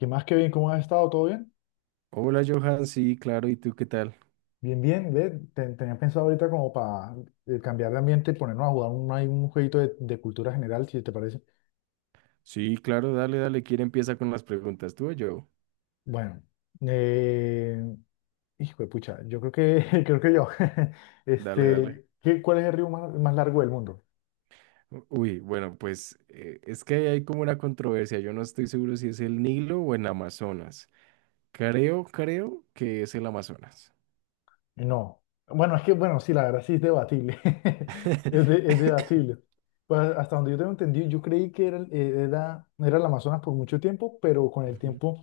¿Qué más, Kevin? ¿Cómo has estado? ¿Todo bien? Hola Johan, sí, claro, ¿y tú qué tal? Bien, bien. Tenía pensado ahorita como para cambiar de ambiente y ponernos a jugar un, ahí un jueguito de cultura general, si te parece. Sí, claro, dale, dale, ¿quién empieza con las preguntas? ¿Tú o yo? Bueno, eh, hijo de pucha, yo creo que, creo que yo. Dale, dale. Este, ¿cuál es el río más largo del mundo? Uy, bueno, pues es que ahí hay como una controversia, yo no estoy seguro si es el Nilo o el Amazonas. Creo que es el Amazonas. No. Bueno, es que, bueno, sí, la verdad sí es debatible. Es debatible. Pues hasta donde yo tengo entendido, yo creí que era el Amazonas por mucho tiempo, pero con el Ujú. tiempo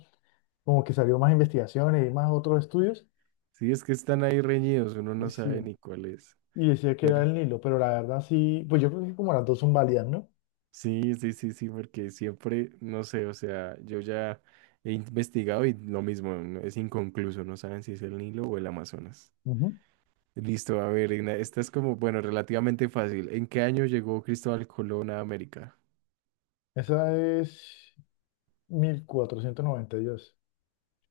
como que salió más investigaciones y más otros estudios, Sí, es que están ahí reñidos, uno no y, sabe sí, ni cuál es. y decía que era Pero el Nilo, pero la verdad sí, pues yo creo que como las dos son válidas, ¿no? sí, sí, sí, sí, porque siempre, no sé, o sea, yo ya he investigado y lo mismo, es inconcluso, no saben si es el Nilo o el Amazonas. Ujú. Listo, a ver, esta es como, bueno, relativamente fácil. ¿En qué año llegó Cristóbal Colón a América? Esa es 1492.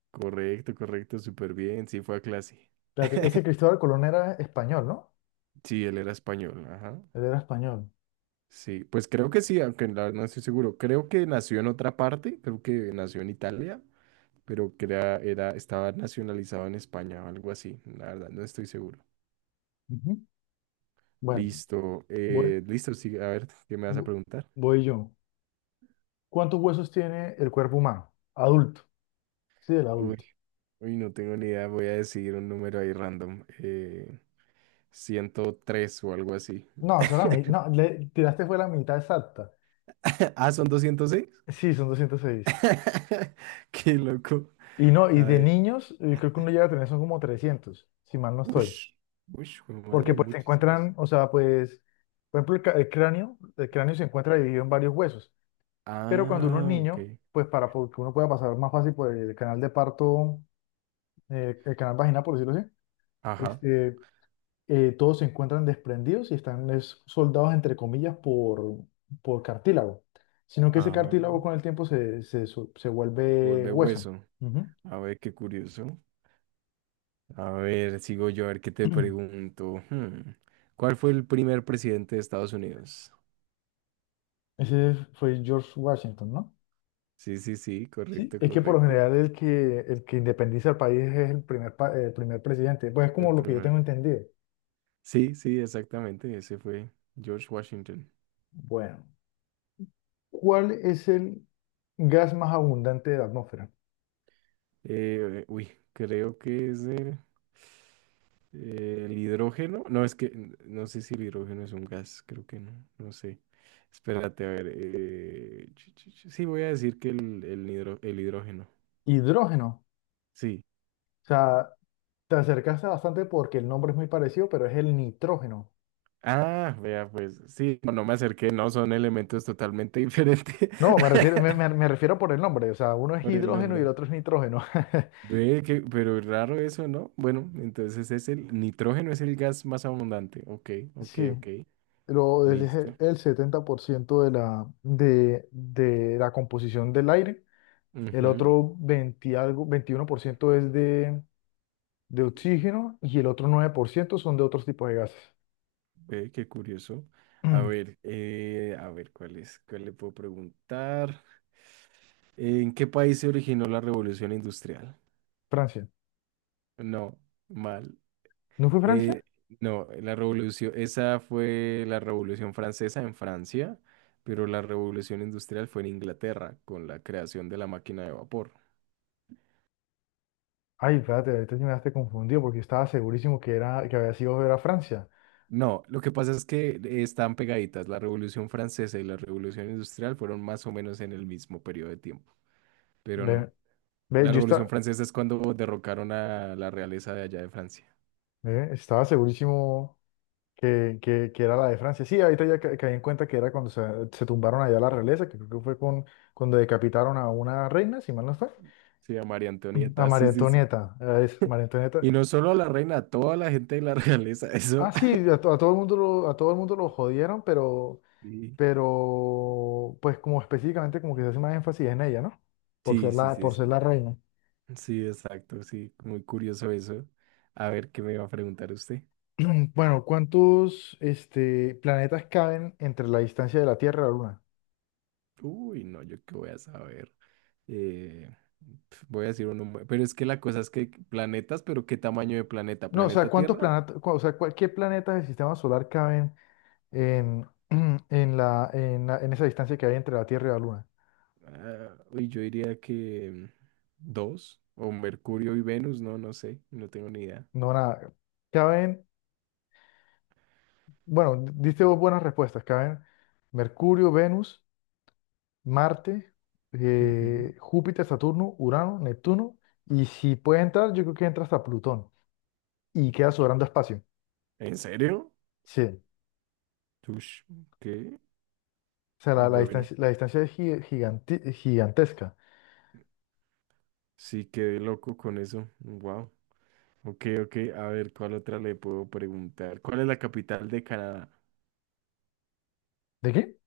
Correcto, correcto, súper bien. Sí, fue a clase. Espérate, ese Cristóbal Colón era español, ¿no? Sí, él era español, ajá. Él era español. Sí, pues creo que sí, aunque la verdad no estoy seguro. Creo que nació en otra parte, creo que nació en Italia, pero que era, estaba nacionalizado en España o algo así. La verdad, no estoy seguro. Ujú. Bueno, Listo, voy, listo, sí, a ver, ¿qué me vas a vo- preguntar? voy yo. ¿Cuántos huesos tiene el cuerpo humano? Adulto. Sí, el Uy, adulto. uy, no tengo ni idea, voy a decir un número ahí random. 103 o algo así. No, solamente, no, le tiraste fue la mitad exacta. Ah, son 206. Sí, son 206. Qué loco. Y no, y de Ay, niños, creo que uno llega a tener, son como 300 si mal no estoy. ush, ush, jue madre, Porque pues se muchísimos. encuentran, o sea, pues, por ejemplo, el cráneo se encuentra dividido en varios huesos. Pero cuando uno es Ah, niño, ok. pues que uno pueda pasar más fácil por el canal de parto, el canal vaginal, por decirlo así, Ajá. este, todos se encuentran desprendidos y están es, soldados, entre comillas, por cartílago. Sino que ese Ah, cartílago con el tiempo se se vuelve vuelve hueso. hueso. Ujú. A ver, qué curioso. A ver, sigo yo, a ver qué te pregunto. ¿Cuál fue el primer presidente de Estados Unidos? Ese fue George Washington, ¿no? Sí, sí, sí, Sí, correcto, es que por lo correcto. general el que independiza el país es el primer presidente. Pues es El como lo que yo primer. tengo entendido. Sí, sí, exactamente, ese fue George Washington. Bueno, ¿cuál es el gas más abundante de la atmósfera? Uy, creo que es el hidrógeno. No, es que no sé si el hidrógeno es un gas, creo que no, no sé. Espérate, a ver. Sí, voy a decir que el hidrógeno. Hidrógeno. Sí. O sea, te acercaste bastante porque el nombre es muy parecido, pero es el nitrógeno. Ah, vea, pues sí, no, no me acerqué, no, son elementos totalmente diferentes. No, me refiero, me refiero por el nombre. O sea, uno es Por el hidrógeno y el nombre. otro es nitrógeno. Ve que, pero es raro eso, ¿no? Bueno, entonces es el nitrógeno, es el gas más abundante. Ok, ok, Sí, ok. Listo. el 70% de la composición del aire. El Ujú. otro 20 algo, 21% es de oxígeno y el otro 9% son de otros tipos de gases. Ve, qué curioso. A ver, ¿cuál es? ¿Cuál le puedo preguntar? ¿En qué país se originó la revolución industrial? Francia. No, mal. ¿No fue Eh, Francia? no, la revolución, esa fue la revolución francesa en Francia, pero la revolución industrial fue en Inglaterra con la creación de la máquina de vapor. Ay, espérate, ahorita sí me dejaste confundido porque yo estaba segurísimo que había sido ver a Francia. No, lo que pasa es que están pegaditas. La revolución francesa y la revolución industrial fueron más o menos en el mismo periodo de tiempo, pero no. Ve, ve, La yo Revolución esta- Francesa es cuando derrocaron a la realeza de allá de Francia. Ve, estaba segurísimo que era la de Francia. Sí, ahorita ya caí en cuenta que era cuando se tumbaron allá la realeza, que creo que fue cuando decapitaron a una reina, si mal no fue. Sí, a María A Antonieta, sí, María sí, sí. Antonieta. Es María Antonieta. Y no solo a la reina, a toda la gente de la realeza, Ah, eso. sí, a todo el mundo lo, a todo el mundo lo jodieron, pero, pues como específicamente como que se hace más énfasis en ella, ¿no? Por Sí, ser sí, sí, por sí. ser Sí, la reina. sí, exacto, sí, muy curioso eso. A ver, ¿qué me iba a preguntar usted? Bueno, planetas caben entre la distancia de la Tierra a la Luna? Uy, no, yo qué voy a saber. Eh, voy a decir uno, pero es que la cosa es que planetas, pero ¿qué tamaño de planeta? No, o sea, ¿Planeta ¿cuántos Tierra? planetas, o sea, cuál- ¿qué planetas del sistema solar caben en, en esa distancia que hay entre la Tierra y la Luna? Ah, uy, yo diría que dos, o Mercurio y Venus, no, no sé, no tengo ni idea. No, nada. Caben, bueno, diste vos buenas respuestas. Caben Mercurio, Venus. Marte, Ujú. Júpiter, Saturno, Urano, Neptuno, y si puede entrar, yo creo que entra hasta Plutón y queda sobrando espacio. ¿En serio? Sí, o Ush, ¿qué? sea, Bueno, la distancia es gigantesca. sí quedé loco con eso. Wow. Ok, ok, a ver, ¿cuál otra le puedo preguntar? ¿Cuál es la capital de Canadá? ¿De qué?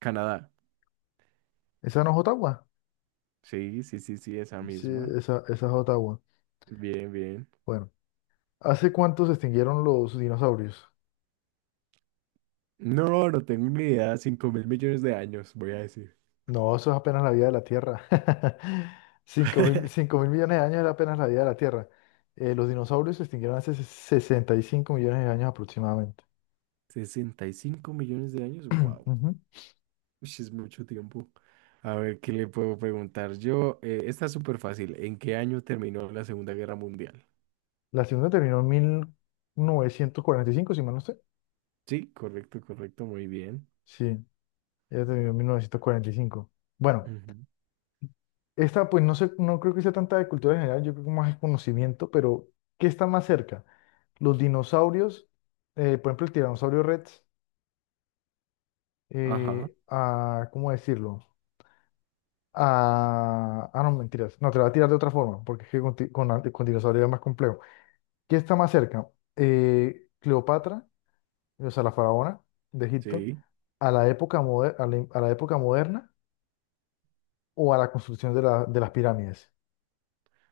Canadá. ¿Esa no es Ottawa? Sí, sí, sí, sí, esa Sí, misma. Esa es Ottawa. Bien, bien. Bueno, ¿hace cuánto se extinguieron los dinosaurios? No, no tengo ni idea. 5.000 millones de años, voy a decir. No, eso es apenas la vida de la Tierra. 5.000 millones de años era apenas la vida de la Tierra. Los dinosaurios se extinguieron hace 65 millones de años aproximadamente. 65 millones de años, wow. Ujú. Uy, es mucho tiempo. A ver, ¿qué le puedo preguntar yo? Está súper fácil. ¿En qué año terminó la Segunda Guerra Mundial? La segunda terminó en 1945, si mal no sé. Sí, correcto, correcto, muy bien. Sí, ella terminó Ah, en 1945. Bueno, ujú. esta pues no sé, no creo que sea tanta de cultura general, yo creo que más es conocimiento, pero ¿qué está más cerca? Los dinosaurios, por ejemplo, el tiranosaurio Rex, Ajá, ¿cómo decirlo? No, mentiras, no, te la voy a tirar de otra forma, porque es que con dinosaurio es más complejo. ¿Qué está más cerca? ¿Cleopatra? O sea, la faraona de Egipto, sí. A la época moderna o a la construcción de las pirámides.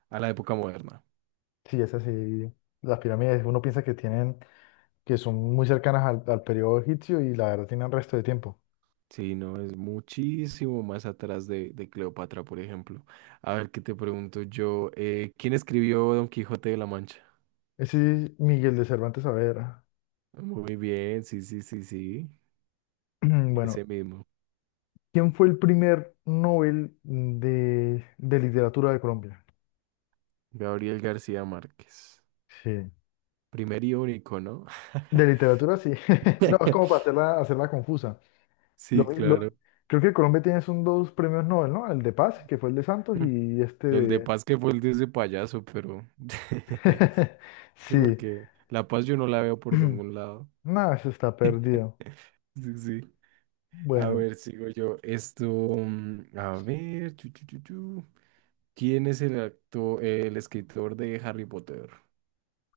A la época moderna. Sí, es así. Las pirámides uno piensa que tienen, que son muy cercanas al periodo egipcio y la verdad tienen resto de tiempo. Sí, no, es muchísimo más atrás de Cleopatra, por ejemplo. A ver, ¿qué te pregunto yo? ¿Quién escribió Don Quijote de la Mancha? Ese es Miguel de Cervantes Saavedra. Muy bien, sí, sí, sí, sí. Ese Bueno, mismo. ¿quién fue el primer Nobel de literatura de Colombia? Gabriel García Márquez. Sí. Primer y único, ¿no? De literatura, sí. No, es como para hacerla, hacerla confusa. Lo- Sí, claro. lo- Creo que Colombia tiene son dos premios Nobel, ¿no? El de Paz, que fue el de Santos, Mm. y este El de de... Paz que fue el de ese payaso, pero. Sí, Sí. porque la Paz yo no la veo por ningún lado. Nada, eso está perdido. Sí, sí. A Bueno, ver, sigo yo. Esto, a ver, chu, chu, chu, chu. ¿Quién es el actor, el escritor de Harry Potter?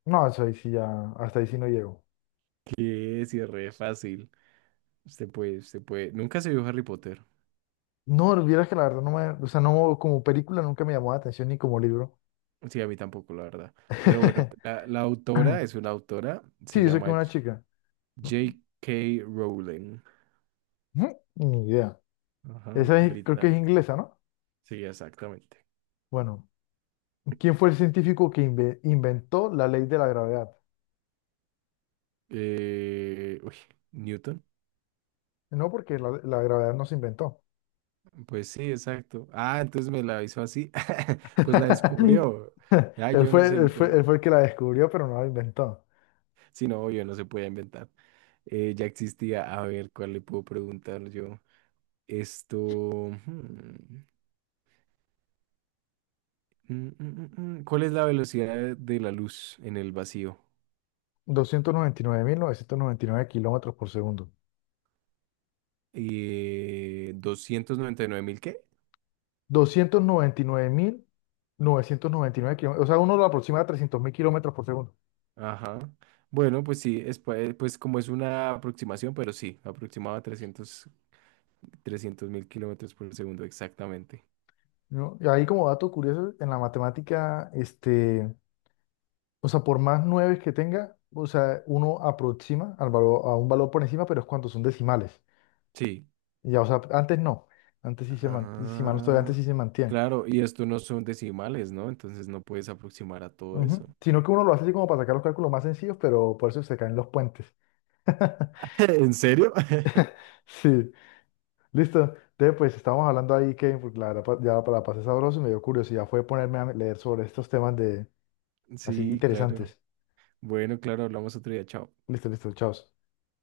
no, eso ahí sí ya, hasta ahí sí no llego. Que es re fácil. Usted puede, usted puede. Nunca se vio Harry Potter. No, vieras que la verdad no me, o sea, no, como película nunca me llamó la atención ni como libro. Sí, a mí tampoco, la verdad. Pero bueno, la autora es una autora, Sí, se yo sé que llama una chica. J- K. Rowling. Ujú, ni idea. Ajá, Esa es- creo que es británica. inglesa, ¿no? Sí, exactamente. Bueno, ¿quién fue el científico que inventó la ley de la gravedad? Uy, Newton. No, porque la gravedad no se inventó. Pues sí, exacto. Ah, entonces me la hizo así. Pues la descubrió. Ya, yo no sé, no tengo. Él fue el que la descubrió, pero no la inventó. Si no, yo no se puede inventar. Ya existía. A ver, ¿cuál le puedo preguntar yo? Esto. hmm, mm, mm, mm, mm. ¿Cuál es la velocidad de la luz en el vacío? Doscientos noventa y nueve mil novecientos noventa y nueve kilómetros por segundo. Doscientos noventa y nueve mil, qué. Doscientos noventa y nueve mil novecientos noventa y nueve kilómetros. O sea, uno lo aproxima a 300.000 kilómetros por segundo. Ajá. Bueno, pues sí, es, pues como es una aproximación, pero sí, aproximaba trescientos mil kilómetros por segundo exactamente. ¿No? Y ahí como dato curioso, en la matemática, o sea, por más nueve que tenga, o sea, uno aproxima al valor, a un valor por encima, pero es cuando son decimales. Sí. Ya, o sea, antes no. Antes sí se mantiene, antes Ah, sí se mantiene. claro, y esto no son decimales, ¿no? Entonces no puedes aproximar a todo Ujú. eso. Sino que uno lo hace así como para sacar los cálculos más sencillos, pero por eso se caen los puentes. ¿En serio? Sí, listo. Entonces, pues estábamos hablando ahí, Kevin, porque la verdad ya para pasar sabroso y me dio curiosidad fue ponerme a leer sobre estos temas de así Sí, claro. interesantes. Bueno, claro, hablamos otro día, chao. Listo, listo, chao.